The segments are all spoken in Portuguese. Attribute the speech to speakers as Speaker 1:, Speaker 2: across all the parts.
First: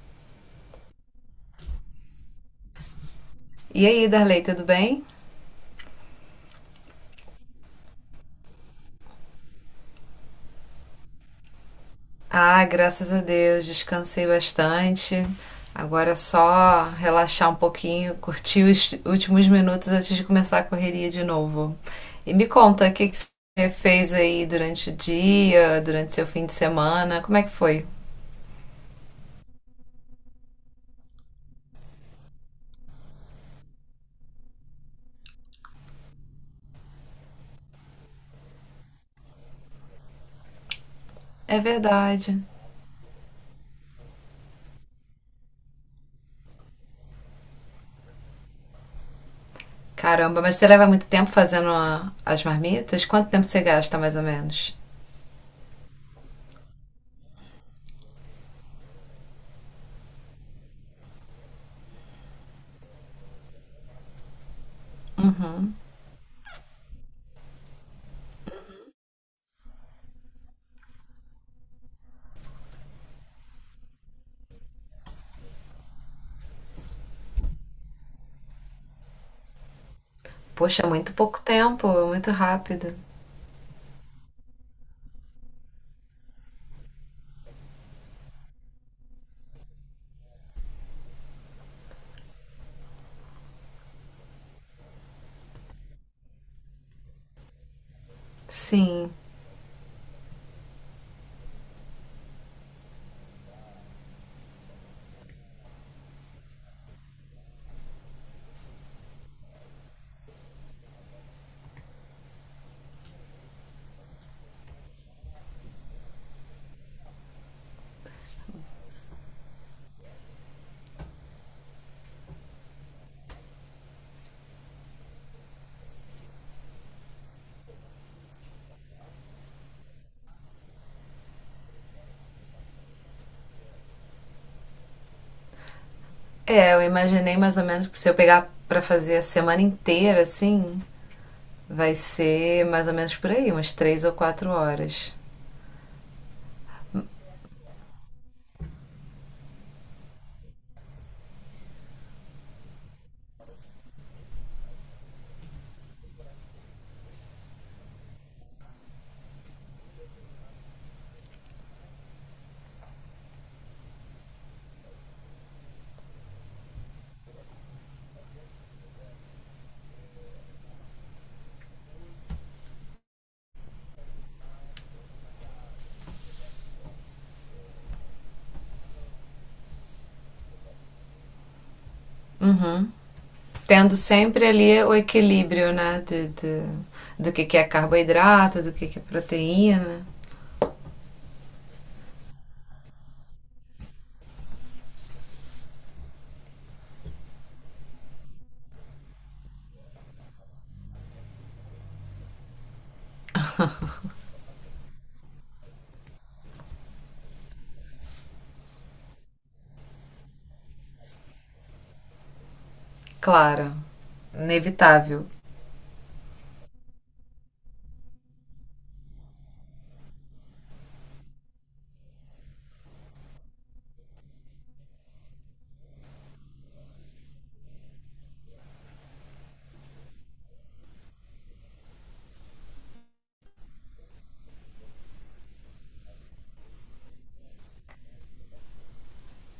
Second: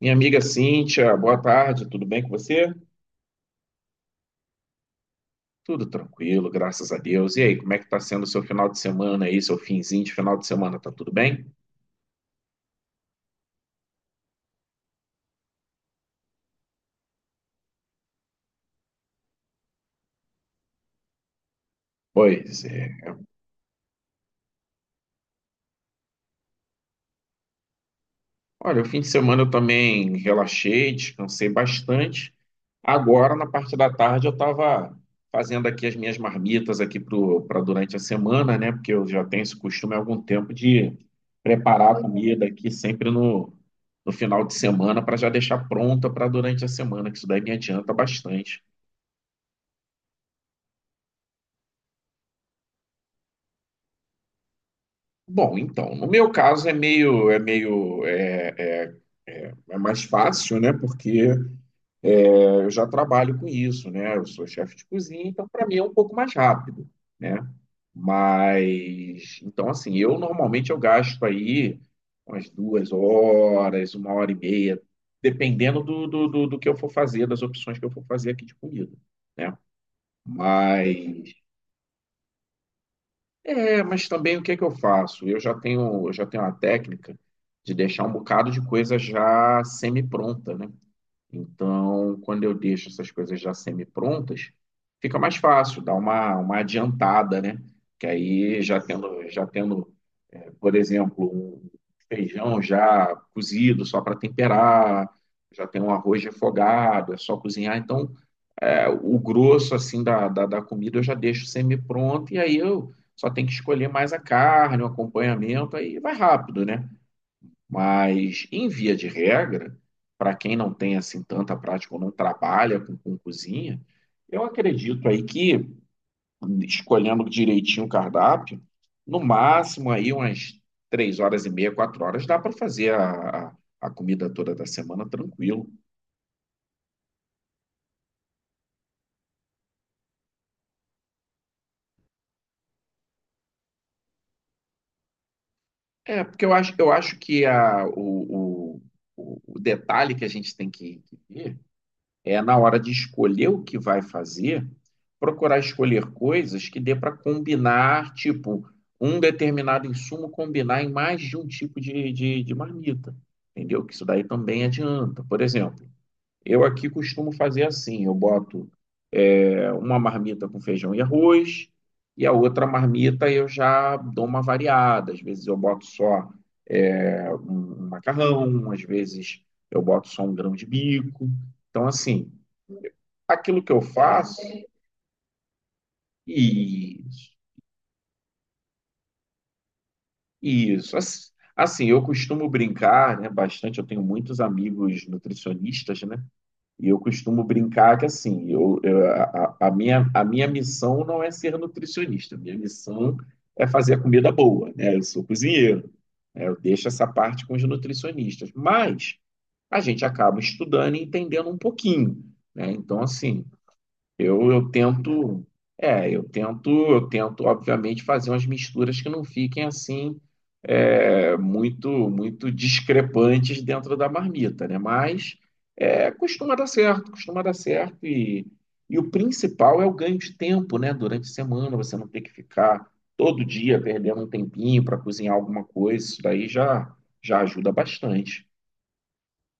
Speaker 1: Minha amiga Cíntia, boa tarde, tudo bem com você?
Speaker 2: E aí, Darley, tudo bem?
Speaker 1: Tudo tranquilo, graças a Deus. E aí, como é que tá sendo o seu final de semana aí, seu finzinho de final de semana, tá tudo bem?
Speaker 2: Ah, graças a Deus, descansei bastante. Agora é só relaxar um pouquinho, curtir os últimos minutos antes de começar a correria de novo. E me
Speaker 1: Pois
Speaker 2: conta,
Speaker 1: é.
Speaker 2: o que você fez aí durante o dia, durante seu fim de semana? Como é que foi?
Speaker 1: Olha, o fim de semana eu também relaxei, descansei bastante. Agora, na parte da tarde, eu estava fazendo aqui as minhas marmitas aqui para durante a semana, né? Porque eu já tenho esse costume há algum tempo de
Speaker 2: É
Speaker 1: preparar a
Speaker 2: verdade.
Speaker 1: comida aqui sempre no final de semana para já deixar pronta para durante a semana, que isso daí me adianta bastante.
Speaker 2: Caramba, mas você leva muito tempo fazendo as marmitas? Quanto tempo você gasta, mais ou menos?
Speaker 1: Bom, então, no meu caso é meio, é mais fácil, né? Porque eu já trabalho com isso, né? Eu sou chefe de cozinha, então para mim é um pouco mais rápido, né? Mas então assim, eu normalmente eu gasto aí umas 2 horas, 1 hora e meia, dependendo do que eu for fazer, das opções que eu for fazer aqui de comida, né?
Speaker 2: Poxa, muito
Speaker 1: Mas
Speaker 2: pouco tempo, muito rápido.
Speaker 1: mas também o que é que eu faço? Eu já tenho uma técnica de deixar um bocado de coisa já semi-pronta, né? Então, quando eu deixo essas coisas já semi-prontas, fica mais fácil, dá uma adiantada, né? Que aí já
Speaker 2: Sim.
Speaker 1: tendo, já tendo, por exemplo, um feijão já cozido só para temperar, já tem um arroz refogado, é só cozinhar. Então, o grosso assim da comida eu já deixo semi-pronto e aí eu só tenho que escolher mais a carne, o acompanhamento, aí vai rápido, né? Mas, em via de regra, para quem não tem assim tanta prática ou não trabalha com cozinha, eu acredito aí que, escolhendo direitinho o cardápio, no máximo aí umas 3 horas e meia, 4 horas, dá para fazer a comida toda da semana tranquilo.
Speaker 2: É, eu imaginei mais ou menos que se eu pegar pra fazer a semana inteira, assim, vai ser mais ou menos por aí, umas três ou quatro horas.
Speaker 1: Porque eu acho que a, o detalhe que a gente tem que ver é na hora de escolher o que vai fazer, procurar escolher coisas que dê para combinar, tipo, um determinado insumo combinar em mais de um tipo de marmita, entendeu? Que isso daí também adianta. Por exemplo, eu aqui costumo fazer assim, eu boto uma marmita com feijão e arroz, e a outra marmita eu já dou uma variada. Às vezes eu boto só um macarrão, às vezes eu boto só um grão de bico. Então, assim, aquilo que eu
Speaker 2: Tendo
Speaker 1: faço.
Speaker 2: sempre ali o equilíbrio, né? Do
Speaker 1: Isso,
Speaker 2: que é carboidrato, do que é proteína.
Speaker 1: isso. Assim, eu costumo brincar, né, bastante. Eu tenho muitos amigos nutricionistas, né? E eu costumo brincar que, assim, a minha missão não é ser nutricionista. A minha missão é fazer a comida boa, né? Eu sou cozinheiro, né? Eu deixo essa parte com os nutricionistas. Mas a gente acaba estudando e entendendo um pouquinho, né? Então, assim.
Speaker 2: Claro,
Speaker 1: Eu
Speaker 2: inevitável.
Speaker 1: tento, é, eu tento, obviamente, fazer umas misturas que não fiquem assim muito, muito discrepantes dentro da marmita, né? Mas costuma dar certo e o principal é o ganho de tempo, né? Durante a semana você não ter que ficar todo dia perdendo um tempinho para cozinhar alguma coisa, isso daí já ajuda bastante.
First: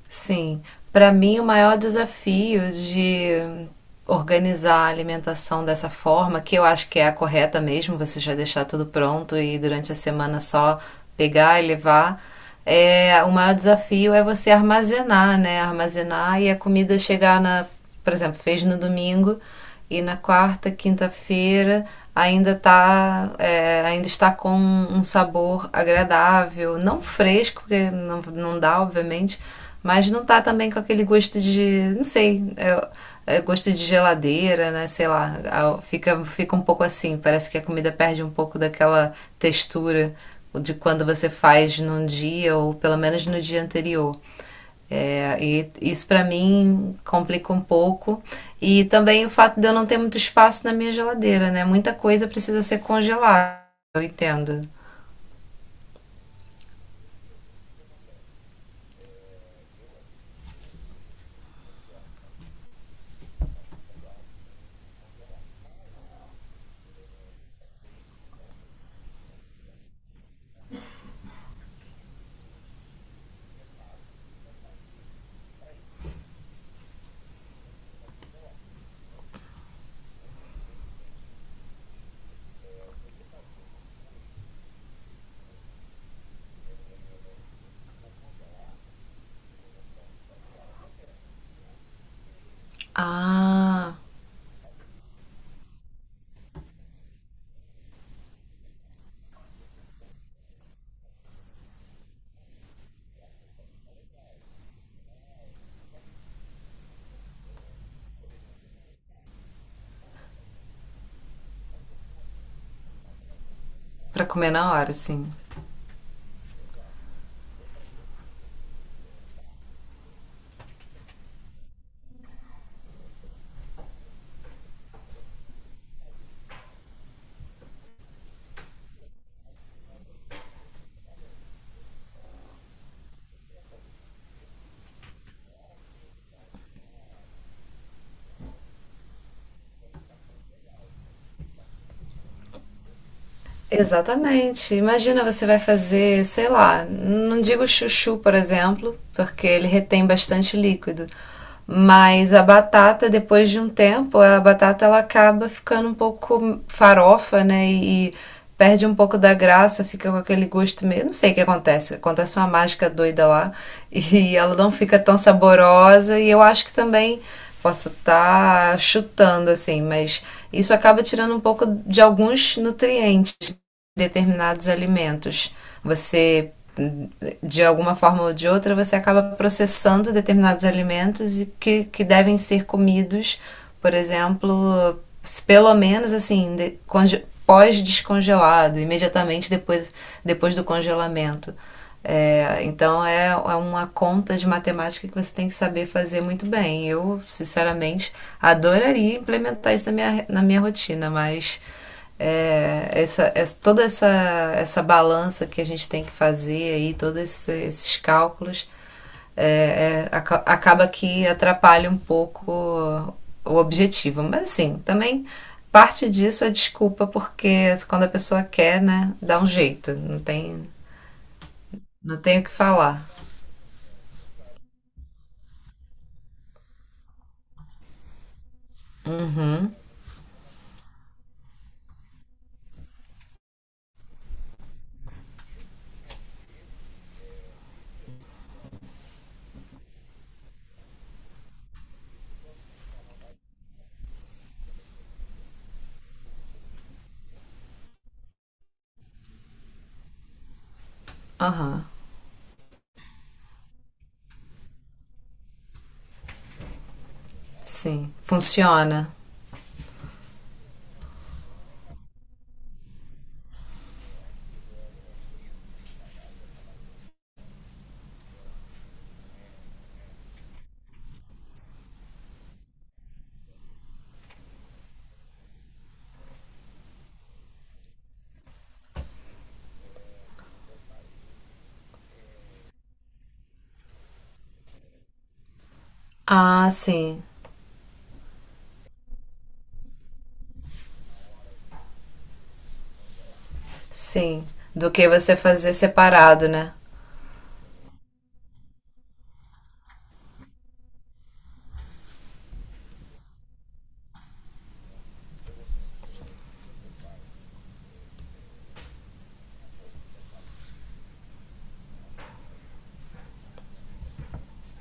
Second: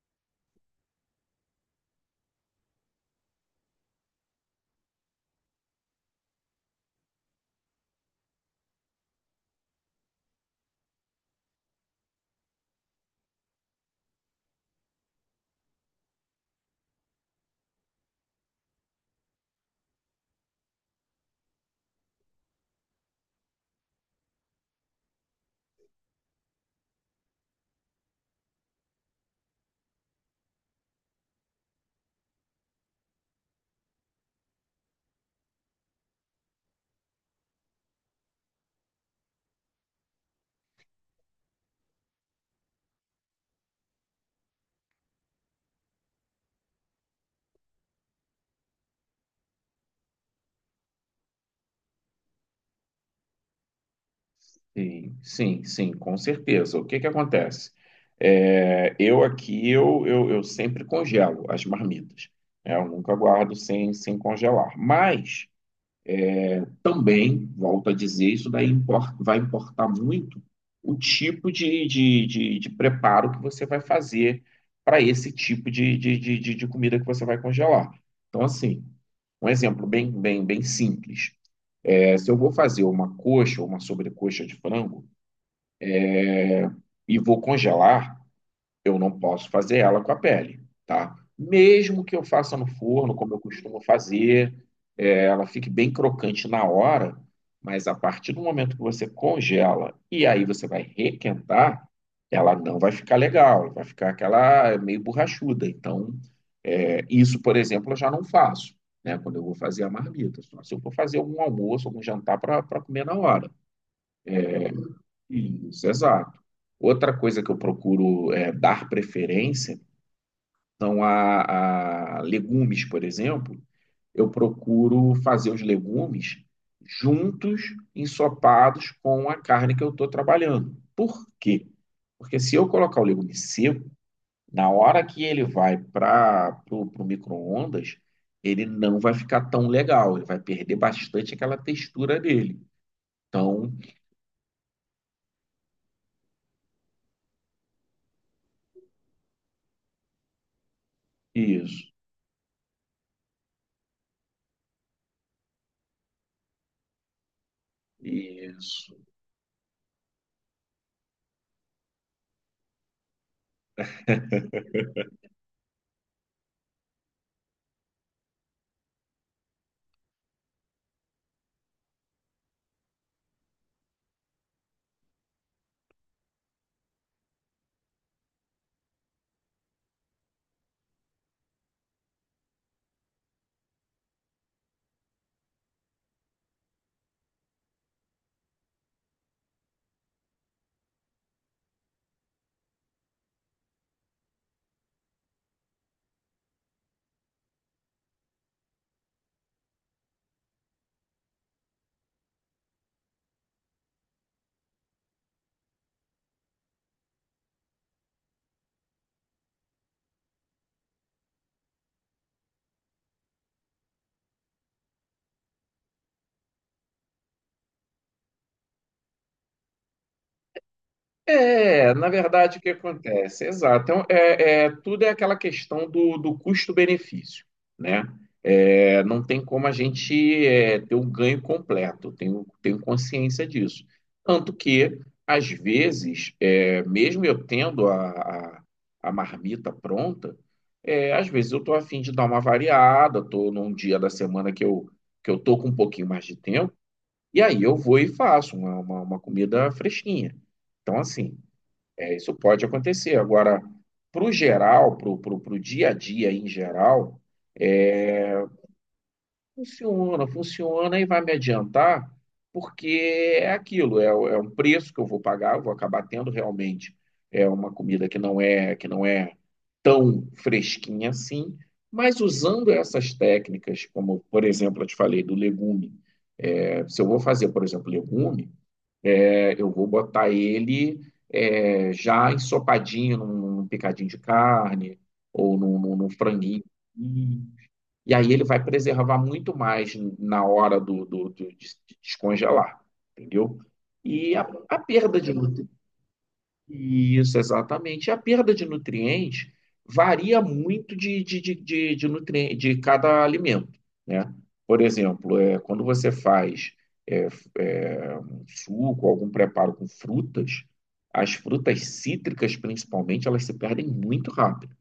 Speaker 2: Sim, para mim o maior desafio de organizar a alimentação dessa forma, que eu acho que é a correta mesmo, você já deixar tudo pronto e durante a semana só pegar e levar, o maior desafio é você armazenar, né? Armazenar e a comida chegar na, por exemplo, fez no domingo e na quarta, quinta-feira ainda tá, ainda está com um sabor agradável, não fresco, porque não, não dá, obviamente, mas não tá também com aquele gosto de, não sei, é gosto de geladeira, né? Sei lá, fica, fica um pouco assim, parece que a comida perde um pouco daquela textura de quando você faz num dia ou pelo menos no dia anterior. É, e isso para mim complica um pouco. E também o fato de eu não ter muito espaço na minha geladeira, né? Muita coisa precisa ser congelada, eu entendo.
Speaker 1: Sim, sim, sim, com certeza. O que que acontece? É, eu aqui, eu sempre congelo as marmitas. Né? Eu nunca guardo sem congelar. Mas também, volto a dizer, isso daí vai importar muito o tipo de preparo que você vai fazer para esse tipo de comida que você vai congelar. Então, assim, um exemplo bem simples. Se eu vou fazer uma coxa ou uma sobrecoxa de frango, e vou congelar, eu não posso fazer ela com a pele, tá? Mesmo que eu faça no forno, como eu costumo
Speaker 2: Ah,
Speaker 1: fazer, ela fique bem crocante na hora, mas a partir do momento que você congela e aí você vai requentar, ela não vai ficar legal, vai ficar aquela meio borrachuda. Então, isso, por exemplo, eu já não faço, né? Quando eu vou fazer a marmita, só se eu for fazer algum almoço, algum jantar para comer na hora.
Speaker 2: para comer na hora, sim.
Speaker 1: Isso, exato. Outra coisa que eu procuro é dar preferência são a legumes, por exemplo. Eu procuro fazer os legumes juntos, ensopados com a carne que eu estou trabalhando. Por quê? Porque se eu colocar o legume seco, na hora que ele vai para o micro-ondas, ele não vai ficar tão legal, ele vai perder bastante aquela textura dele. Então,
Speaker 2: Exatamente. Imagina você vai fazer, sei lá, não digo chuchu, por exemplo, porque ele retém bastante líquido,
Speaker 1: isso,
Speaker 2: mas a batata, depois de um tempo, a batata ela acaba ficando um pouco farofa, né? E perde um
Speaker 1: isso.
Speaker 2: pouco da graça, fica com aquele gosto meio. Não sei o que acontece, acontece uma mágica doida lá e ela não fica tão saborosa. E eu acho que também posso estar chutando assim, mas isso acaba tirando um pouco de alguns nutrientes determinados alimentos. Você, de alguma forma ou de outra, você acaba processando determinados alimentos que devem ser comidos, por exemplo, pelo menos assim, pós-descongelado, imediatamente depois, depois do congelamento. É, então é, é uma conta de matemática que você tem que saber fazer muito bem. Eu, sinceramente, adoraria implementar isso na minha rotina, mas é, essa, essa, toda essa, essa balança que a gente tem que fazer aí, esses cálculos, é, é, acaba que atrapalha um pouco o objetivo. Mas assim, também parte disso é desculpa, porque quando a pessoa quer, né, dá um jeito, não tem,
Speaker 1: É, na
Speaker 2: não tem o que
Speaker 1: verdade, o que
Speaker 2: falar.
Speaker 1: acontece? Exato. Então, tudo é aquela questão do custo-benefício, né? Não tem como a gente ter um ganho completo, tenho consciência disso. Tanto que, às vezes, mesmo eu tendo a, a marmita pronta, às vezes eu estou a fim de dar uma variada, estou num dia da semana que eu estou com um pouquinho mais de tempo, e aí eu vou e faço uma comida fresquinha. Então, assim.
Speaker 2: Aham, uhum,
Speaker 1: Isso pode acontecer. Agora, para o geral, para o dia a dia em geral, é,
Speaker 2: sim, funciona.
Speaker 1: funciona, funciona e vai me adiantar, porque é aquilo, é um preço que eu vou pagar, eu vou acabar tendo realmente é uma comida que não é tão fresquinha assim, mas usando essas técnicas, como por exemplo, eu te falei do legume, se eu vou fazer, por exemplo, legume eu vou botar ele, já ensopadinho num picadinho de carne ou num franguinho.
Speaker 2: Ah, sim,
Speaker 1: E aí ele vai preservar muito mais na hora de descongelar, entendeu? E
Speaker 2: sim.
Speaker 1: a
Speaker 2: Do que
Speaker 1: perda de,
Speaker 2: você
Speaker 1: nu-
Speaker 2: fazer separado, né?
Speaker 1: Isso, exatamente. E a perda de nutrientes varia muito de cada alimento, né? Por exemplo, quando você faz um suco, algum preparo com frutas, as frutas cítricas, principalmente, elas se perdem muito rápido.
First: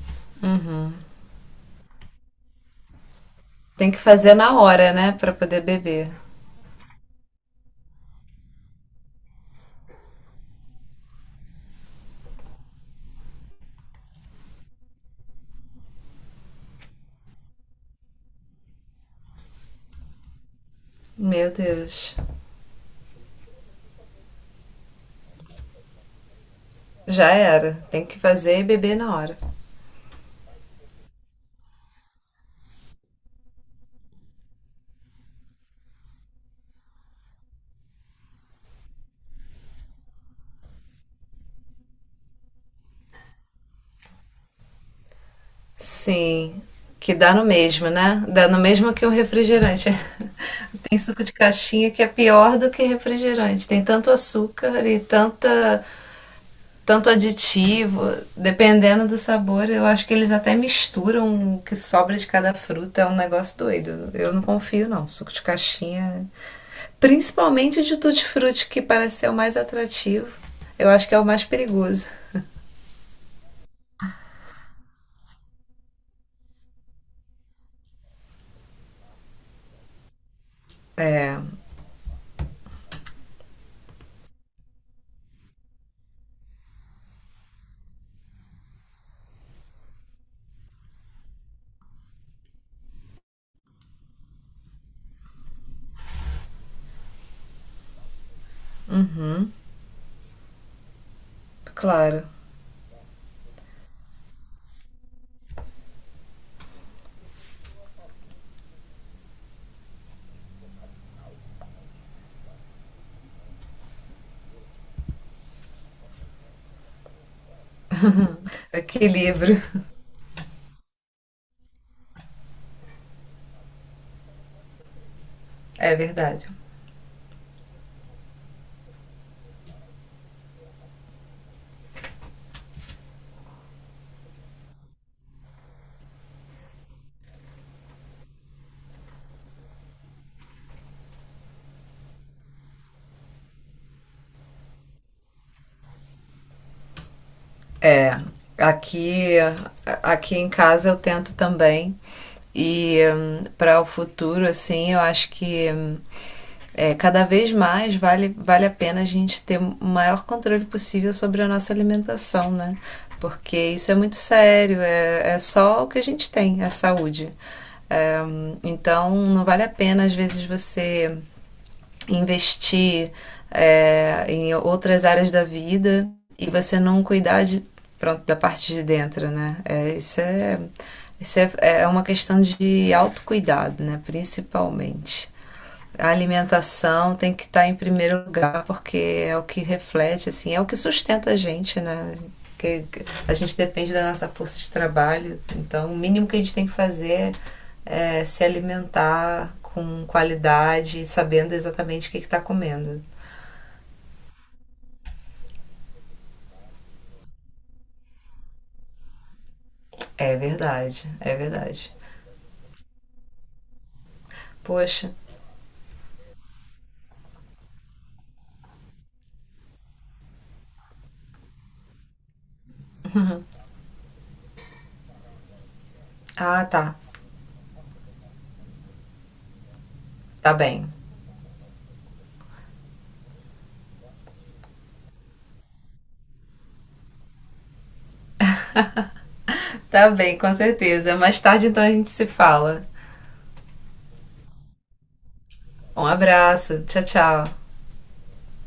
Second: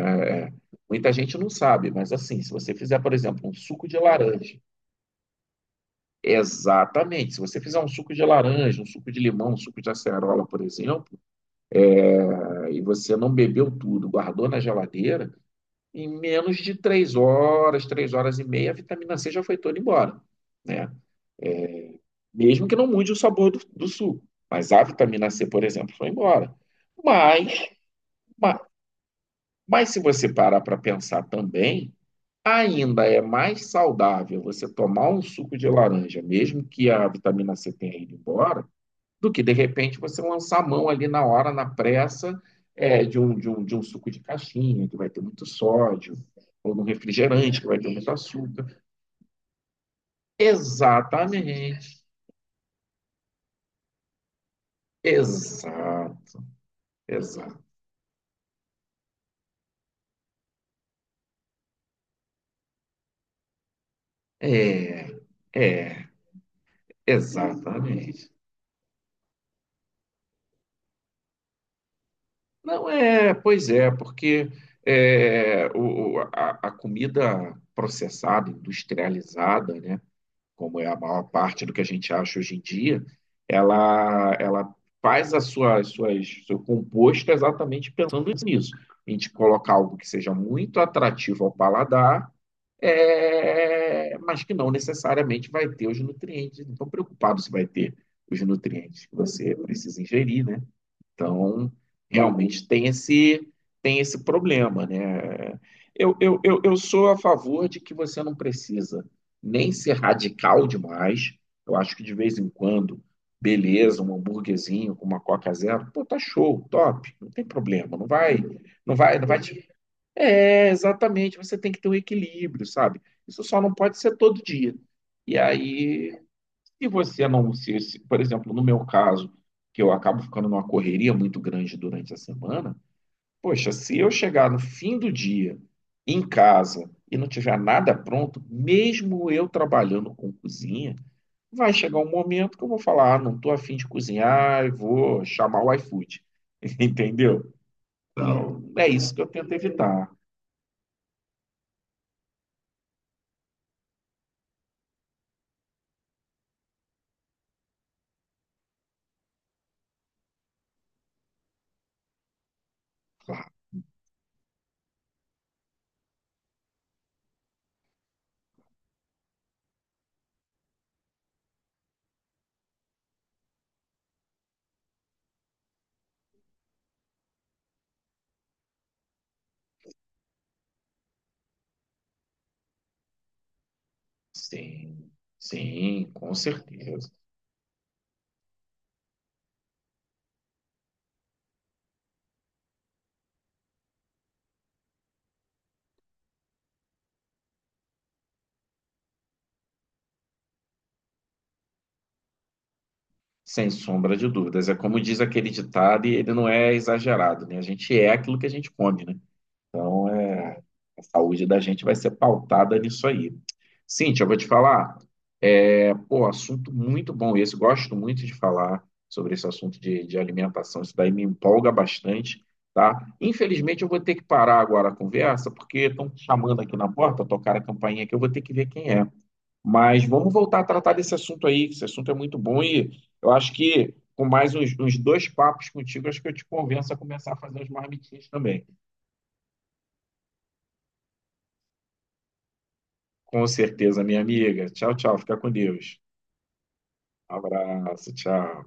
Speaker 1: Né? Muita gente não sabe, mas assim, se você fizer, por exemplo, um suco
Speaker 2: Tem
Speaker 1: de
Speaker 2: que fazer
Speaker 1: laranja,
Speaker 2: na hora, né, pra poder beber.
Speaker 1: exatamente, se você fizer um suco de laranja, um suco de limão, um suco de acerola, por exemplo, aí você não bebeu tudo, guardou na geladeira, em menos de 3 horas, 3 horas e meia, a vitamina C já foi toda embora, né?
Speaker 2: Meu Deus.
Speaker 1: Mesmo que não mude o sabor do suco. Mas a vitamina C, por exemplo, foi embora.
Speaker 2: Já
Speaker 1: Mas,
Speaker 2: era. Tem que fazer
Speaker 1: ma-
Speaker 2: e beber na hora.
Speaker 1: mas se você parar para pensar também, ainda é mais saudável você tomar um suco de laranja, mesmo que a vitamina C tenha ido embora, do que de repente você lançar a mão ali na hora, na pressa, de um suco de caixinha, que vai ter muito sódio,
Speaker 2: Sim.
Speaker 1: ou num
Speaker 2: Que dá no
Speaker 1: refrigerante, que vai ter
Speaker 2: mesmo,
Speaker 1: muito
Speaker 2: né? Dá no
Speaker 1: açúcar.
Speaker 2: mesmo que um refrigerante. Tem suco de caixinha que
Speaker 1: Exatamente.
Speaker 2: é pior do que refrigerante. Tem tanto açúcar e tanta,
Speaker 1: Exato.
Speaker 2: tanto
Speaker 1: Exato.
Speaker 2: aditivo. Dependendo do sabor, eu acho que eles até misturam o que sobra de cada fruta. É um negócio doido. Eu não confio, não.
Speaker 1: É,
Speaker 2: Suco de
Speaker 1: é,
Speaker 2: caixinha. Principalmente o de
Speaker 1: exatamente.
Speaker 2: tutti-frutti, que parece ser o mais atrativo. Eu acho que é o mais perigoso.
Speaker 1: Não é, pois é, porque a comida processada, industrializada, né? Como é a maior parte do que a gente acha hoje em dia, ela faz as suas, suas, seu composto exatamente pensando nisso. A gente colocar algo que seja muito atrativo ao paladar, mas que não necessariamente vai ter os nutrientes. Não estou preocupado se vai ter os nutrientes que você precisa ingerir, né? Então,
Speaker 2: Claro.
Speaker 1: realmente tem esse problema, né? Eu sou a favor de que você não precisa nem ser radical demais. Eu acho que de vez em quando, beleza, um hambúrguerzinho com uma Coca Zero, pô, tá show, top, não tem problema, não vai, não vai, não vai
Speaker 2: Equilíbrio,
Speaker 1: te. Exatamente, você tem que ter um equilíbrio, sabe? Isso só não pode ser todo dia. E
Speaker 2: é
Speaker 1: aí
Speaker 2: verdade.
Speaker 1: se você não por exemplo, no meu caso, que eu acabo ficando numa correria muito grande durante a semana, poxa, se eu chegar no fim do dia em casa e não tiver nada pronto, mesmo eu trabalhando com cozinha, vai chegar um momento que eu vou falar, ah, não estou afim de cozinhar e vou chamar o iFood, entendeu?
Speaker 2: É,
Speaker 1: Tá. Então, é isso que eu
Speaker 2: aqui,
Speaker 1: tento evitar.
Speaker 2: aqui em casa eu tento também. E para o futuro, assim, eu acho que é, cada vez mais vale, vale a pena a gente ter o maior controle possível sobre a nossa alimentação, né? Porque isso é muito sério, é, é só o que a gente tem, a saúde. Então, não vale a pena, às vezes, você investir em outras áreas da vida e você não cuidar de, pronto, da parte de dentro, né? Isso é, é uma questão de autocuidado, né?
Speaker 1: Sim,
Speaker 2: Principalmente a
Speaker 1: sim, com certeza.
Speaker 2: alimentação tem que estar em primeiro lugar, porque é o que reflete, assim, é o que sustenta a gente, né? Que a gente depende da nossa força de trabalho, então o mínimo que a gente tem que fazer é se alimentar com qualidade, sabendo exatamente o que está comendo.
Speaker 1: Sem sombra de dúvidas. É como diz aquele ditado, e ele não é exagerado, né? A gente é aquilo que a gente come, né? Então,
Speaker 2: É
Speaker 1: a
Speaker 2: verdade, é
Speaker 1: saúde da gente vai
Speaker 2: verdade.
Speaker 1: ser pautada nisso aí. Cíntia, eu vou te falar.
Speaker 2: Poxa,
Speaker 1: Pô, assunto muito bom esse. Gosto muito de falar sobre esse assunto de alimentação. Isso daí me empolga bastante, tá? Infelizmente, eu vou ter que parar agora a conversa, porque estão chamando
Speaker 2: ah
Speaker 1: aqui na
Speaker 2: tá,
Speaker 1: porta, tocar a campainha aqui, eu vou ter que ver quem é. Mas vamos
Speaker 2: tá
Speaker 1: voltar a
Speaker 2: bem.
Speaker 1: tratar desse assunto aí, que esse assunto é muito bom e eu acho que com mais uns dois papos contigo, acho que eu te convenço a começar a fazer os marmitinhas também.
Speaker 2: Tá bem, com certeza. Mais tarde então a gente se fala.
Speaker 1: Com certeza, minha amiga. Tchau, tchau. Fica com Deus.
Speaker 2: Um abraço, tchau, tchau.
Speaker 1: Abraço, tchau.